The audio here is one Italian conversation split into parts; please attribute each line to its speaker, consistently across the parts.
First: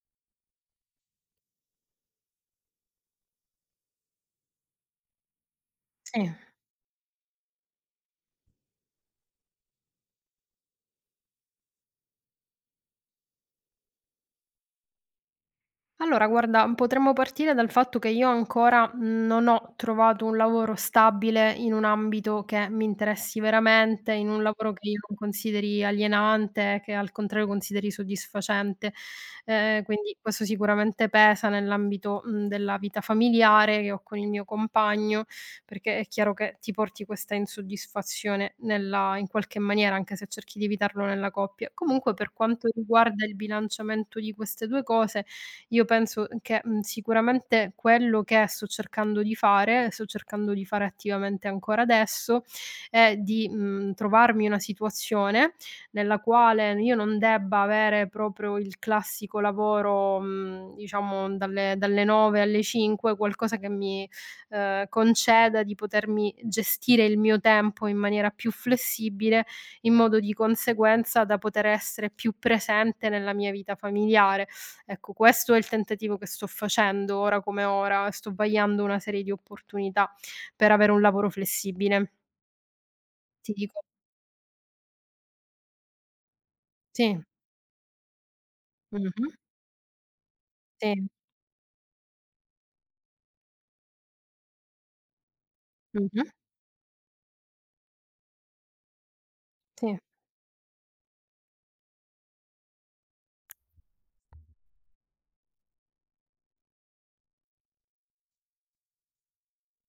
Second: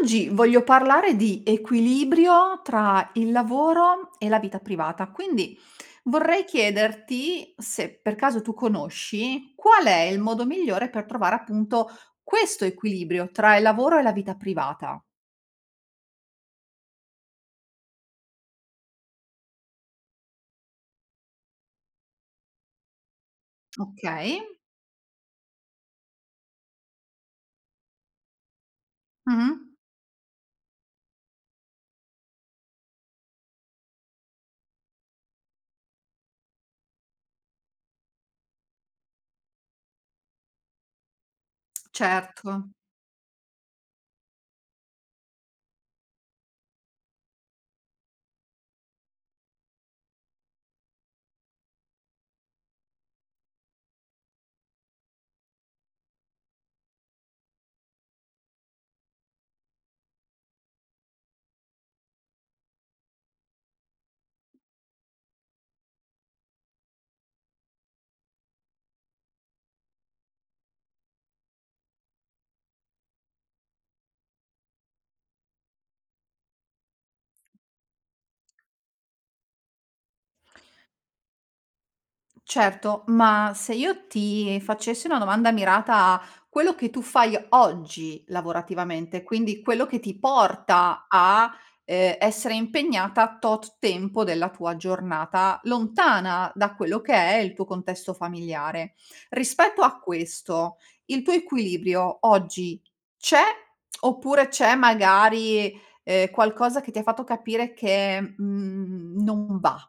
Speaker 1: Oggi voglio parlare di equilibrio tra il lavoro e la vita privata, quindi
Speaker 2: Sì.
Speaker 1: vorrei chiederti se per caso tu conosci qual è il modo migliore per trovare appunto questo equilibrio tra il lavoro e la vita privata.
Speaker 2: Allora guarda, potremmo partire dal fatto che io ancora non ho trovato un lavoro stabile in un ambito che mi interessi veramente, in
Speaker 1: Okay.
Speaker 2: un lavoro che io non consideri alienante, che al contrario consideri soddisfacente.
Speaker 1: Mh-mh.
Speaker 2: Quindi questo sicuramente pesa nell'ambito, della vita familiare che ho con il mio compagno, perché è chiaro che ti porti questa insoddisfazione nella in qualche maniera, anche se cerchi di evitarlo nella coppia. Comunque, per
Speaker 1: Certo.
Speaker 2: quanto riguarda il bilanciamento di queste 2 cose, io penso che, sicuramente quello che sto cercando di fare, sto cercando di fare attivamente ancora adesso, è di, trovarmi una situazione nella quale io non debba avere proprio il classico lavoro, diciamo dalle 9 alle 5, qualcosa che mi, conceda di potermi gestire il mio tempo in maniera più flessibile, in modo di conseguenza da poter essere più presente nella mia vita familiare. Ecco, questo è il tentativo che sto facendo ora come ora, sto vagliando una serie di opportunità per avere un lavoro flessibile.
Speaker 1: Certo, ma
Speaker 2: Ti
Speaker 1: se
Speaker 2: dico
Speaker 1: io ti facessi una domanda mirata a quello che tu
Speaker 2: sì.
Speaker 1: fai oggi lavorativamente,
Speaker 2: Mh-mh.
Speaker 1: quindi quello che ti porta
Speaker 2: Sì.
Speaker 1: a, essere impegnata tot tempo della tua giornata,
Speaker 2: Mh-mh.
Speaker 1: lontana da quello che è il tuo contesto familiare. Rispetto
Speaker 2: Sì.
Speaker 1: a questo, il tuo equilibrio oggi c'è, oppure c'è magari, qualcosa che ti ha fatto capire che, non va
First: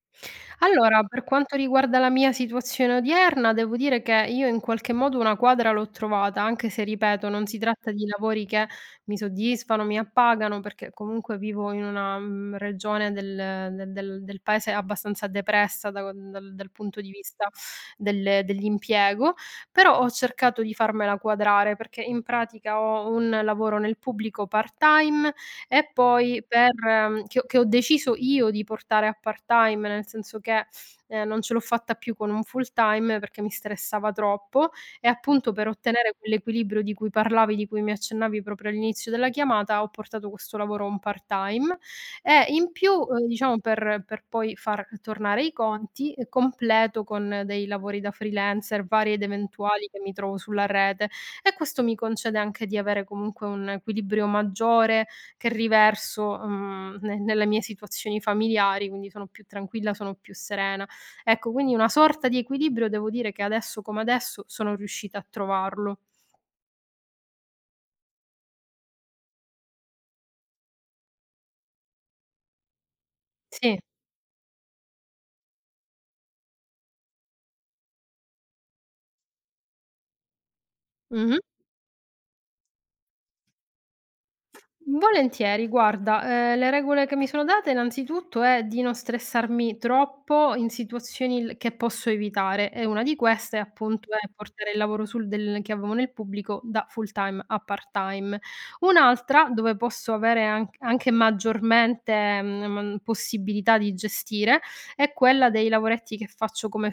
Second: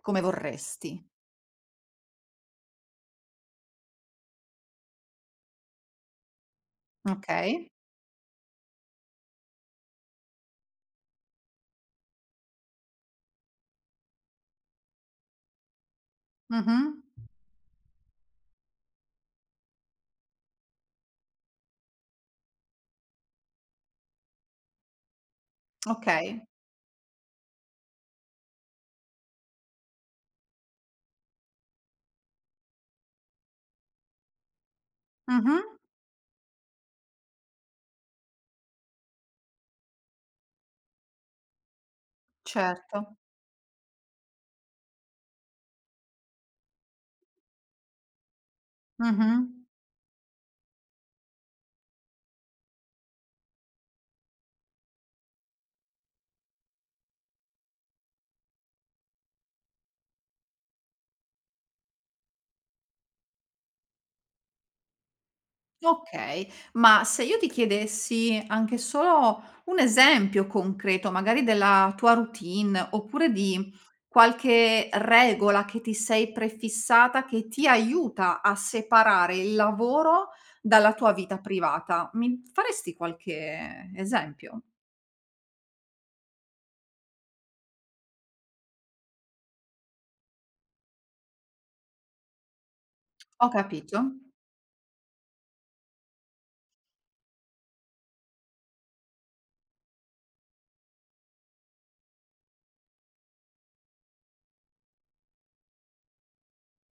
Speaker 1: come
Speaker 2: Allora,
Speaker 1: vorresti?
Speaker 2: per quanto riguarda la mia situazione odierna, devo dire che io in qualche modo una quadra l'ho trovata, anche se ripeto, non si
Speaker 1: Okay.
Speaker 2: tratta di lavori che mi soddisfano, mi appagano, perché comunque vivo in una regione del paese abbastanza depressa dal
Speaker 1: Mh-mh.
Speaker 2: punto di vista dell'impiego, però ho cercato di farmela quadrare perché in pratica ho un lavoro nel pubblico part-time e
Speaker 1: Okay.
Speaker 2: poi per che ho deciso io di portare a part-time, nel senso che, non ce l'ho fatta più con un full-time perché mi stressava troppo e appunto
Speaker 1: Mh-mh.
Speaker 2: per ottenere quell'equilibrio di cui parlavi, di cui mi accennavi proprio all'inizio della chiamata, ho portato questo lavoro on part-time e in più,
Speaker 1: Certo.
Speaker 2: diciamo per poi far tornare i conti, completo con dei lavori da freelancer vari ed
Speaker 1: Mh-mh.
Speaker 2: eventuali che mi trovo sulla rete, e questo mi concede anche di avere comunque un equilibrio maggiore che riverso, ne nelle mie situazioni familiari, quindi sono più tranquilla, sono più serena. Ecco, quindi una sorta di equilibrio devo dire che adesso come adesso sono riuscita a trovarlo.
Speaker 1: Okay. Ma se io ti chiedessi anche solo un esempio concreto, magari della tua routine, oppure di
Speaker 2: Sì.
Speaker 1: qualche regola che ti sei prefissata che ti aiuta a separare il lavoro dalla tua vita
Speaker 2: Mh-mh.
Speaker 1: privata, mi faresti qualche esempio?
Speaker 2: Volentieri, guarda, le regole che mi sono date innanzitutto è di non stressarmi troppo in situazioni l che posso evitare, e una di
Speaker 1: Ho
Speaker 2: queste
Speaker 1: capito.
Speaker 2: appunto è portare il lavoro sul del che avevo nel pubblico da full time a part time. Un'altra dove posso avere anche maggiormente, man possibilità di gestire è quella dei lavoretti che faccio come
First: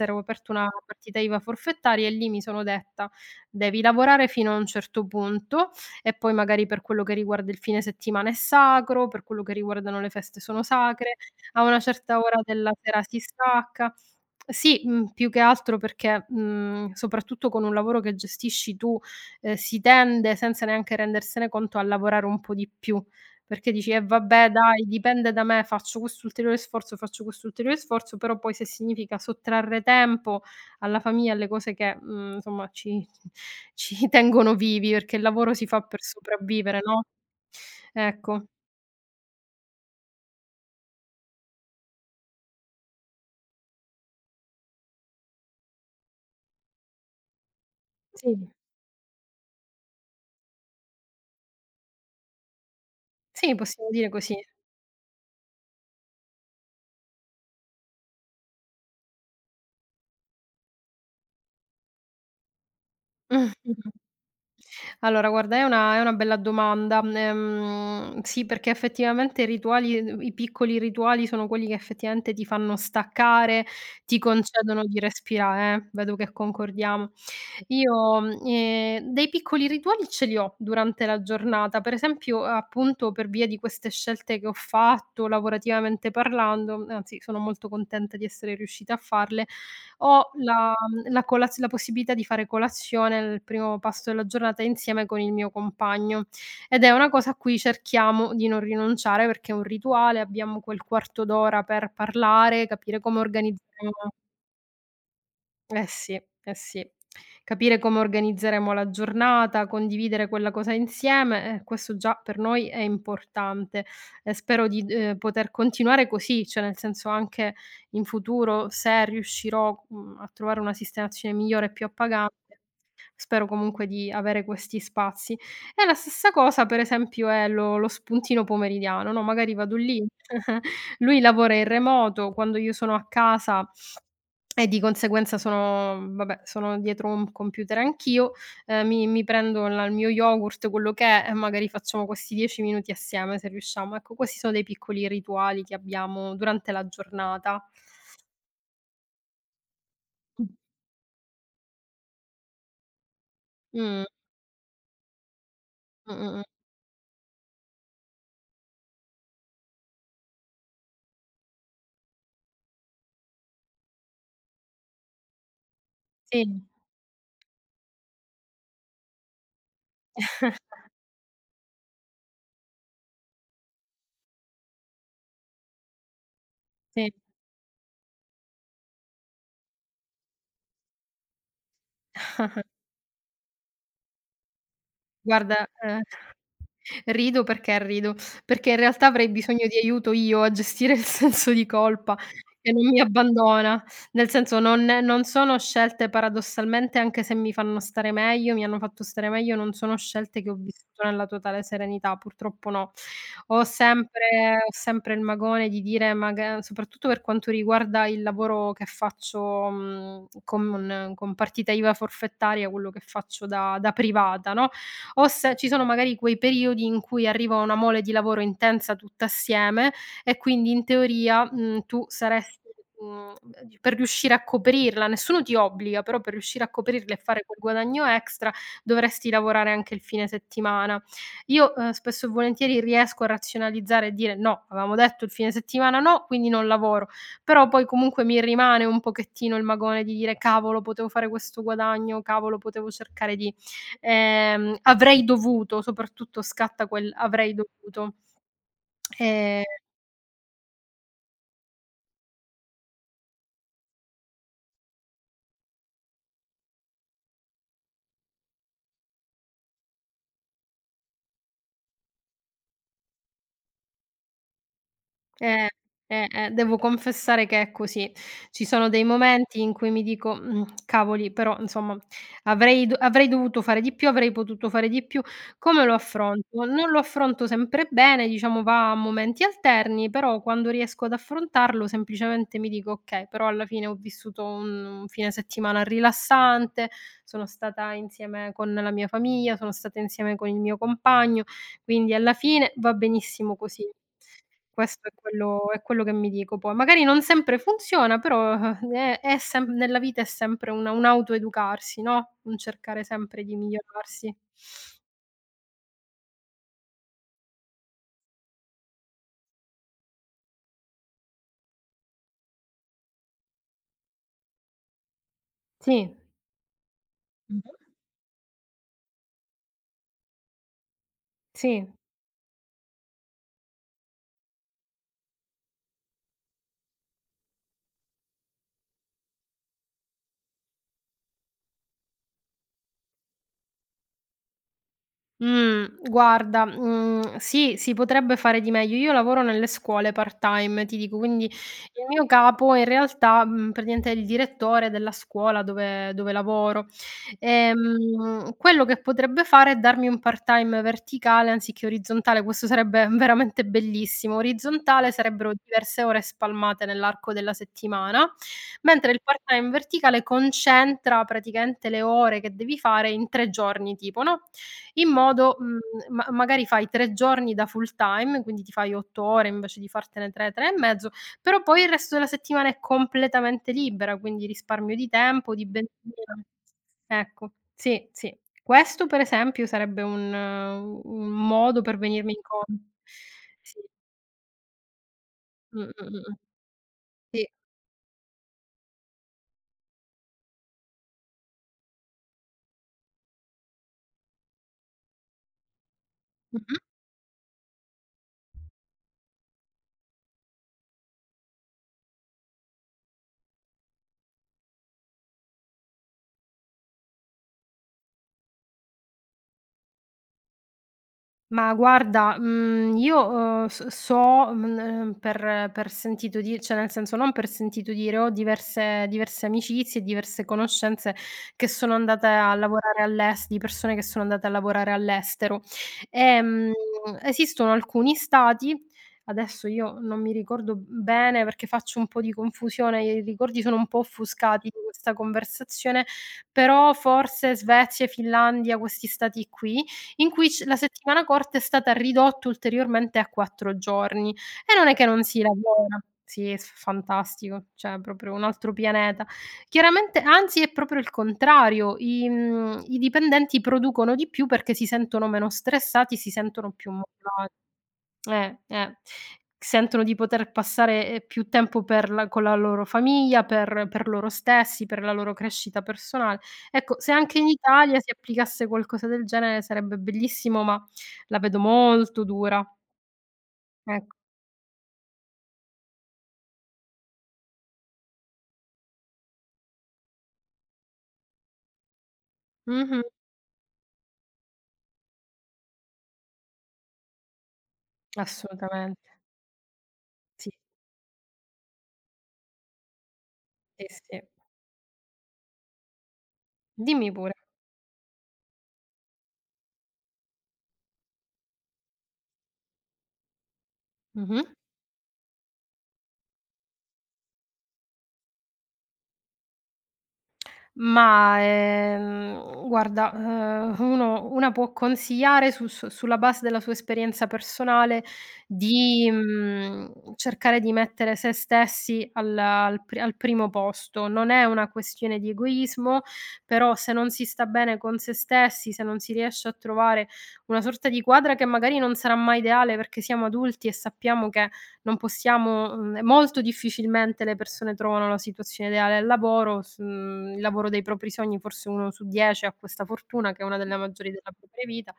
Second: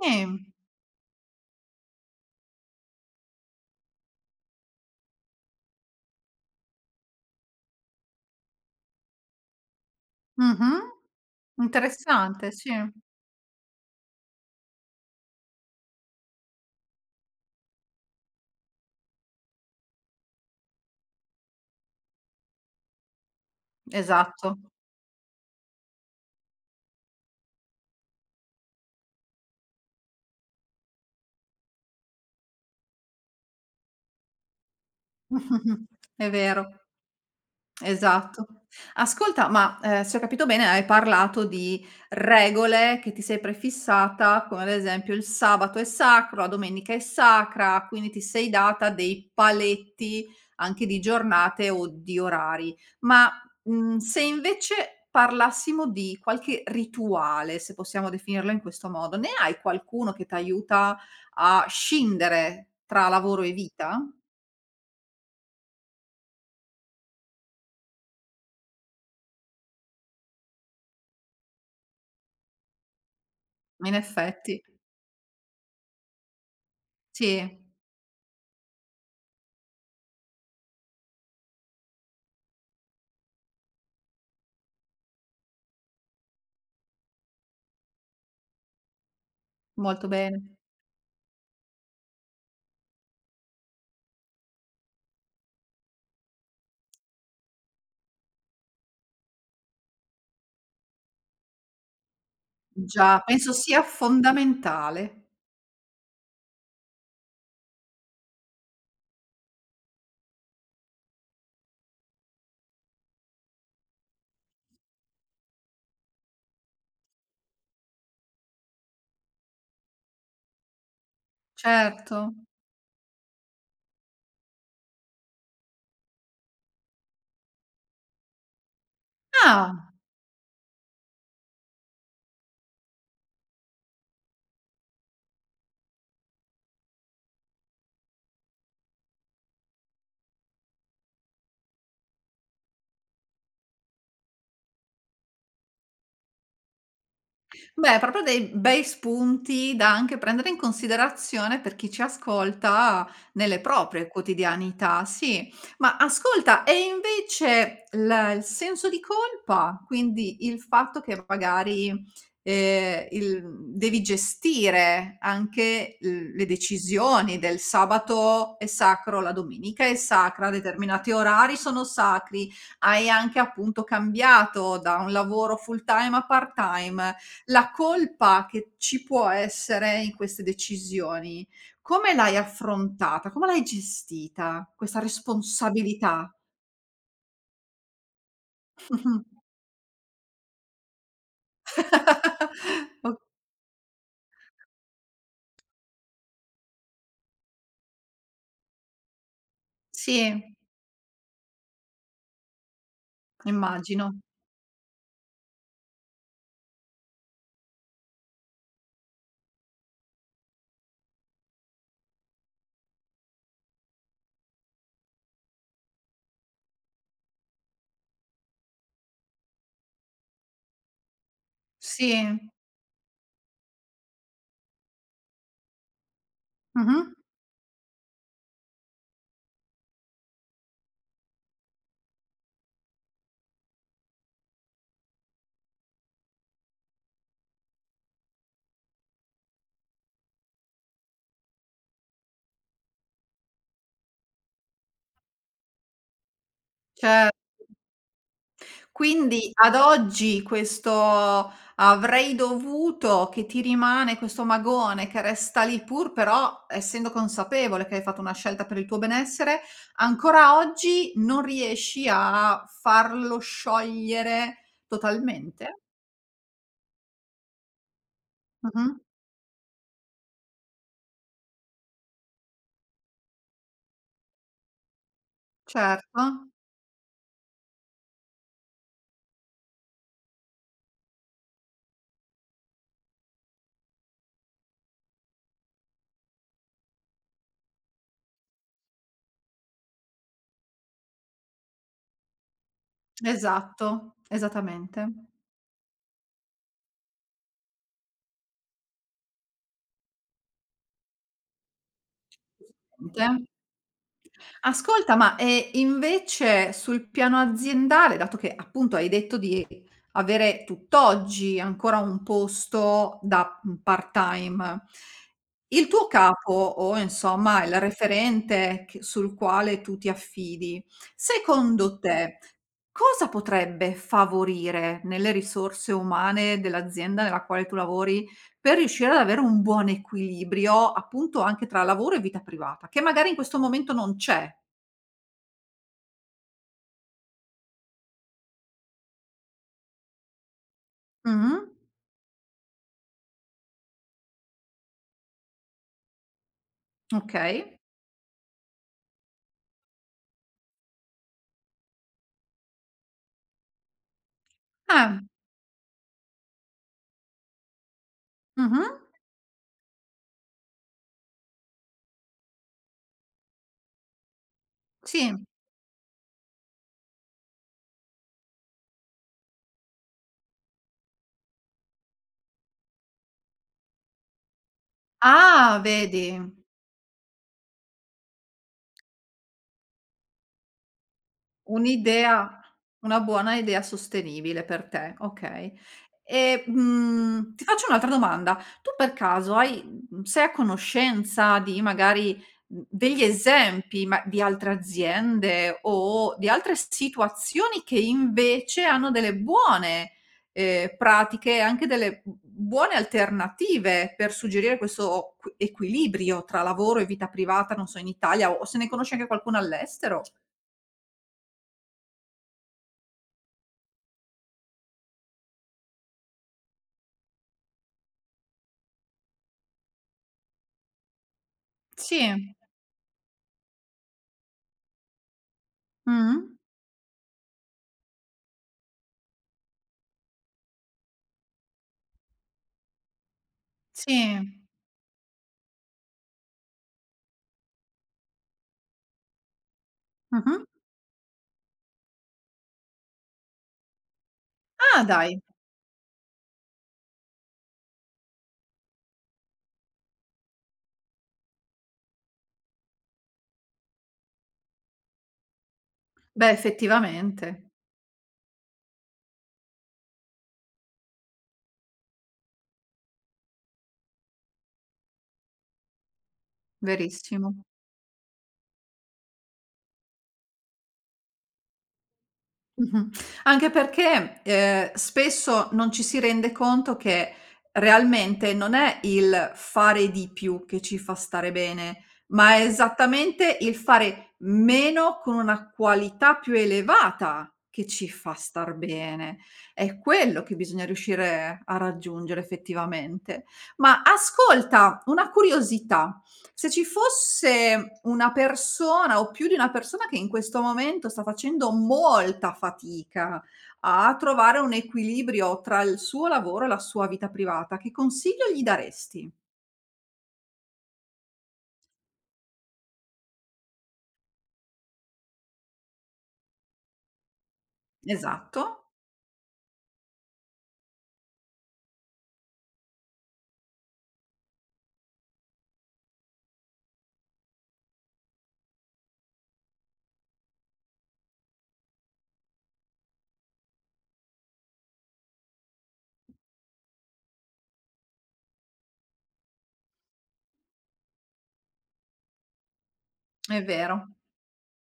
Speaker 1: Sì.
Speaker 2: Ho aperto una partita IVA forfettaria e lì mi sono detta: "Devi lavorare fino a un certo punto, e poi magari per quello che riguarda il fine settimana è sacro, per quello che riguardano le feste sono
Speaker 1: Mh-mh.
Speaker 2: sacre, a una certa ora
Speaker 1: Interessante, sì.
Speaker 2: della sera si stacca." Sì, più che altro perché, soprattutto con un lavoro che gestisci tu, si tende, senza neanche rendersene conto, a lavorare un po' di più, perché dici: "Eh vabbè
Speaker 1: Esatto.
Speaker 2: dai, dipende da me, faccio quest'ulteriore sforzo", però poi se significa sottrarre tempo alla famiglia, alle cose che, insomma ci ci tengono vivi, perché il lavoro si fa
Speaker 1: Mh-mh-mh.
Speaker 2: per
Speaker 1: È
Speaker 2: sopravvivere,
Speaker 1: vero,
Speaker 2: no, ecco.
Speaker 1: esatto. Ascolta, ma, se ho capito bene hai parlato di regole che ti sei prefissata, come ad esempio il sabato è sacro, la domenica è sacra, quindi ti
Speaker 2: Sì,
Speaker 1: sei data dei paletti anche di giornate o di orari. Ma,
Speaker 2: sì, possiamo dire
Speaker 1: se
Speaker 2: così.
Speaker 1: invece parlassimo di qualche rituale, se possiamo definirlo in questo modo, ne hai qualcuno che t'aiuta a scindere tra lavoro e
Speaker 2: Mh-mh.
Speaker 1: vita?
Speaker 2: Allora guarda, è una bella domanda, sì, perché effettivamente i piccoli rituali sono quelli che effettivamente ti fanno staccare,
Speaker 1: In
Speaker 2: ti
Speaker 1: effetti.
Speaker 2: concedono di respirare, vedo che concordiamo.
Speaker 1: Sì,
Speaker 2: Io, dei piccoli rituali ce li ho durante la giornata, per esempio, appunto, per via di queste scelte che ho fatto lavorativamente parlando, anzi sono molto contenta di essere riuscita a farle,
Speaker 1: molto
Speaker 2: ho
Speaker 1: bene.
Speaker 2: la possibilità di fare colazione, il primo pasto della giornata, insieme con il mio compagno, ed è una cosa a cui cerchiamo di non rinunciare perché è un rituale, abbiamo quel quarto d'ora per parlare, capire come
Speaker 1: Già, penso sia
Speaker 2: organizzeremo.
Speaker 1: fondamentale.
Speaker 2: Eh sì, eh sì. Capire come organizzeremo la giornata, condividere quella cosa insieme, questo già per noi è importante. Spero di poter continuare così, cioè nel senso anche in futuro se riuscirò, a trovare una sistemazione migliore e più
Speaker 1: Certo.
Speaker 2: appagante, spero comunque di avere questi spazi. E la stessa cosa per esempio è lo spuntino pomeridiano, no, magari vado
Speaker 1: Ah!
Speaker 2: lì, lui lavora in remoto, quando io sono a casa e di conseguenza sono vabbè, sono dietro un computer anch'io, mi prendo la il mio yogurt, quello che è, e magari facciamo questi 10 minuti assieme se riusciamo. Ecco, questi sono dei piccoli rituali che abbiamo durante la giornata.
Speaker 1: Beh, proprio dei bei spunti da anche
Speaker 2: Mh.
Speaker 1: prendere in considerazione per chi ci ascolta nelle
Speaker 2: Mh,
Speaker 1: proprie quotidianità, sì. Ma
Speaker 2: mh-mh.
Speaker 1: ascolta, e invece la il senso di colpa, quindi il fatto che magari, il devi gestire anche l le
Speaker 2: Sì.
Speaker 1: decisioni del sabato è sacro, la domenica è sacra, determinati orari sono sacri, hai anche appunto cambiato da un lavoro full time a part
Speaker 2: Sì.
Speaker 1: time, la colpa che ci può essere in queste decisioni, come l'hai affrontata? Come l'hai gestita questa
Speaker 2: Guarda,
Speaker 1: responsabilità?
Speaker 2: rido perché rido, perché in realtà
Speaker 1: Mh-mh.
Speaker 2: avrei bisogno di aiuto io a gestire il senso di colpa che non mi
Speaker 1: O
Speaker 2: abbandona. Nel senso non sono scelte paradossalmente, anche se mi fanno stare meglio, mi hanno fatto stare meglio, non sono scelte che ho
Speaker 1: sì,
Speaker 2: vissuto nella totale serenità, purtroppo no.
Speaker 1: immagino.
Speaker 2: Ho sempre il magone di dire maga soprattutto per quanto riguarda il lavoro che faccio, con partita IVA forfettaria, quello che faccio da privata, no, o se ci sono magari quei periodi in cui arriva una mole di lavoro intensa tutta assieme e quindi in teoria, tu
Speaker 1: Sì.
Speaker 2: saresti, mhmm, per riuscire a coprirla, nessuno ti obbliga, però per riuscire a
Speaker 1: Mh-mh.
Speaker 2: coprirla e fare quel guadagno extra dovresti lavorare anche il fine settimana. Io, spesso e volentieri riesco a razionalizzare e dire: "No, avevamo detto il fine settimana no, quindi non lavoro." Però poi comunque mi rimane un pochettino il magone di dire: "Cavolo, potevo fare questo guadagno, cavolo, potevo cercare di", "avrei dovuto", soprattutto scatta quel
Speaker 1: Ce
Speaker 2: "avrei dovuto".
Speaker 1: quindi
Speaker 2: Ehm
Speaker 1: ad oggi questo "avrei dovuto" che ti rimane, questo magone che resta lì pur però essendo consapevole che hai fatto una scelta per il tuo benessere, ancora oggi non riesci a farlo sciogliere
Speaker 2: Eh,
Speaker 1: totalmente?
Speaker 2: devo confessare che è così. Ci sono
Speaker 1: Mh-mh.
Speaker 2: dei momenti in cui mi dico: cavoli, però insomma avrei dovuto fare di più, avrei potuto fare di più". Come lo
Speaker 1: Certo,
Speaker 2: affronto? Non lo affronto sempre bene, diciamo va a momenti alterni, però quando riesco ad affrontarlo semplicemente mi dico: "Okay, però alla fine ho vissuto un fine settimana rilassante, sono stata insieme con la mia famiglia, sono stata insieme con il mio compagno, quindi alla fine va benissimo così".
Speaker 1: esatto, esattamente.
Speaker 2: Questo è quello che mi dico poi. Magari non sempre funziona, però è sem nella vita è sempre un autoeducarsi, no, un cercare sempre
Speaker 1: Esattamente.
Speaker 2: di migliorarsi.
Speaker 1: Ascolta, ma, invece sul piano aziendale, dato che appunto hai detto di avere tutt'oggi ancora un posto da, part-time, il tuo
Speaker 2: Sì.
Speaker 1: capo o insomma il
Speaker 2: Mh-mh.
Speaker 1: referente che sul quale tu ti affidi,
Speaker 2: Sì.
Speaker 1: secondo te cosa potrebbe favorire nelle risorse umane dell'azienda nella quale tu lavori, per riuscire ad avere un buon equilibrio, appunto, anche tra lavoro e vita privata, che magari in questo momento non c'è?
Speaker 2: Guarda, sì, si potrebbe fare di meglio. Io lavoro nelle scuole part-time, ti dico, quindi
Speaker 1: Mh-mh,
Speaker 2: il mio capo in realtà, praticamente è il direttore della scuola dove lavoro.
Speaker 1: okay.
Speaker 2: Quello che potrebbe fare è darmi un part-time verticale anziché orizzontale, questo sarebbe veramente bellissimo. Orizzontale
Speaker 1: Eh,
Speaker 2: sarebbero diverse ore spalmate nell'arco della settimana,
Speaker 1: mh-mh,
Speaker 2: mentre il part-time verticale concentra praticamente le ore che devi fare in 3 giorni tipo, no? In
Speaker 1: sì.
Speaker 2: modo ma magari fai 3 giorni da full time, quindi ti fai 8 ore invece di fartene 3, 3 e mezzo, però poi il resto della settimana è completamente libera, quindi risparmio di tempo, di
Speaker 1: Ah, vedi.
Speaker 2: benzina. Ecco, sì, sì. Questo per esempio sarebbe un modo per venirmi
Speaker 1: Un'idea
Speaker 2: incon
Speaker 1: una buona
Speaker 2: sì.
Speaker 1: idea sostenibile per te, okay.
Speaker 2: Mh, mh, mh, mh.
Speaker 1: E,
Speaker 2: Sì.
Speaker 1: ti faccio un'altra domanda: tu per caso hai sei a conoscenza di magari, degli esempi ma di altre aziende o di altre
Speaker 2: Mh-mh.
Speaker 1: situazioni che invece hanno delle buone, pratiche e anche delle b buone alternative per suggerire questo q equilibrio tra lavoro e vita privata, non so, in Italia o se ne conosci anche qualcuna all'estero?
Speaker 2: Ma guarda, io, s so, per sentito di cioè nel senso non per sentito dire, ho diverse amicizie, diverse conoscenze che sono andate
Speaker 1: Sì.
Speaker 2: a lavorare all'es di persone che sono andate a lavorare all'estero.
Speaker 1: Mh-mh.
Speaker 2: Ehm, esistono alcuni stati, adesso io non mi ricordo bene perché faccio un po' di confusione, i ricordi sono un po'
Speaker 1: Sì.
Speaker 2: offuscati di questa conversazione, però forse Svezia, Finlandia, questi stati qui in cui
Speaker 1: Mh-mh.
Speaker 2: c la settimana corta è stata ridotta ulteriormente a 4 giorni. E non è
Speaker 1: Ah,
Speaker 2: che non
Speaker 1: dai.
Speaker 2: si lavora. Sì, è s fantastico, cioè è proprio un altro pianeta. Chiaramente anzi è proprio il contrario, i dipendenti producono di più perché si sentono meno stressati, si
Speaker 1: Beh,
Speaker 2: sentono più motiva
Speaker 1: effettivamente,
Speaker 2: eh. Sentono di poter passare, più tempo per la con la loro famiglia, per loro stessi, per la loro crescita personale. Ecco, se anche in
Speaker 1: verissimo.
Speaker 2: Italia si applicasse qualcosa del genere sarebbe bellissimo, ma la vedo molto dura.
Speaker 1: Mh-mh. Anche
Speaker 2: Ecco.
Speaker 1: perché, spesso non ci si rende conto che realmente non è il fare di più che ci fa stare bene, ma è
Speaker 2: Mh-mh.
Speaker 1: esattamente il fare meno con una qualità più elevata che ci fa star
Speaker 2: Assolutamente.
Speaker 1: bene. È quello
Speaker 2: Sì,
Speaker 1: che bisogna riuscire a raggiungere effettivamente.
Speaker 2: sì,
Speaker 1: Ma
Speaker 2: sì.
Speaker 1: ascolta, una curiosità. Se ci
Speaker 2: Dimmi pure.
Speaker 1: fosse una persona o più di una persona che in questo momento sta facendo molta fatica a
Speaker 2: Mh-mh.
Speaker 1: trovare un equilibrio tra il suo lavoro e la sua vita privata, che consiglio gli daresti?
Speaker 2: Ma, guarda, uno una può consigliare su sulla base della sua esperienza personale
Speaker 1: Esatto,
Speaker 2: di, cercare di mettere se stessi al primo posto. Non è una questione di egoismo, però se non si sta bene con se stessi, se non si riesce a trovare una sorta di quadra che magari non sarà mai ideale perché siamo adulti e sappiamo che non possiamo, molto difficilmente le persone trovano la situazione ideale al lavoro, il lavoro dei propri sogni, forse 1 su 10 ha questa fortuna che è una
Speaker 1: è
Speaker 2: delle
Speaker 1: vero,
Speaker 2: maggiori della propria vita,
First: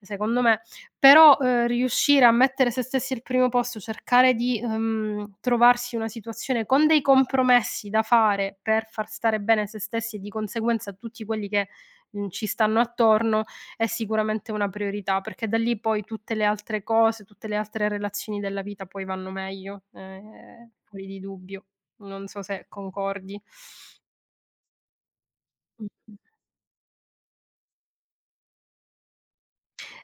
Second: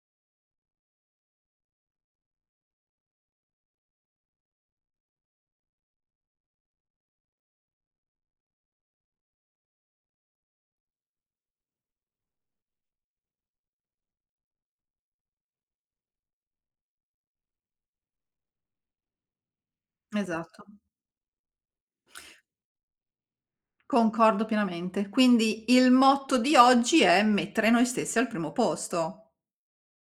Speaker 2: secondo me. Però, riuscire a mettere se stessi al primo posto, cercare di, trovarsi una situazione con dei compromessi da fare per far stare bene se stessi e di conseguenza tutti quelli che, ci stanno attorno, è sicuramente una priorità, perché da lì poi tutte le altre cose, tutte le altre relazioni della vita poi vanno meglio,
Speaker 1: esatto.
Speaker 2: fuori di dubbio. Non so se concordi.
Speaker 1: Concordo pienamente. Quindi il
Speaker 2: Mh-mh.
Speaker 1: motto di oggi è mettere noi stessi al primo posto.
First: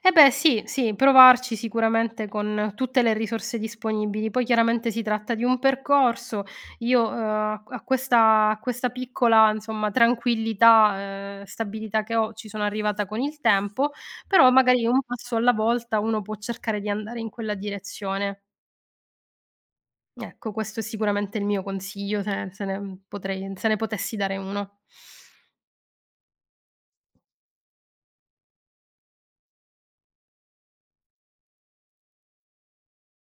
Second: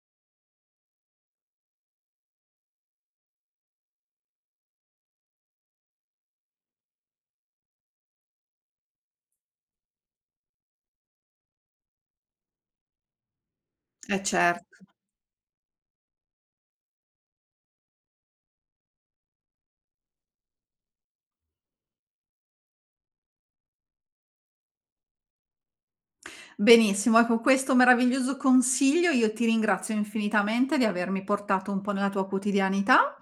Speaker 2: Eh beh sì, sì, provarci sicuramente con tutte le risorse disponibili. Poi chiaramente si tratta di un percorso. Io, a questa piccola, insomma, tranquillità, stabilità che ho, ci sono arrivata con il tempo,
Speaker 1: Eh
Speaker 2: però
Speaker 1: certo.
Speaker 2: magari un passo alla volta uno può cercare di andare in quella direzione. Ecco, questo è sicuramente il mio consiglio, se se ne potrei se ne potessi dare uno.
Speaker 1: Benissimo, ecco questo meraviglioso consiglio io ti ringrazio infinitamente di avermi portato un po' nella tua quotidianità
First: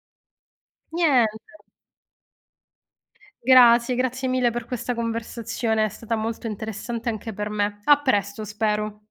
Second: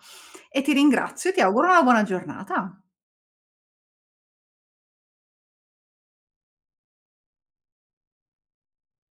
Speaker 1: e ti ringrazio e
Speaker 2: Niente,
Speaker 1: ti auguro una buona giornata.
Speaker 2: grazie, grazie mille per questa conversazione, è stata molto interessante anche per me. A presto, spero.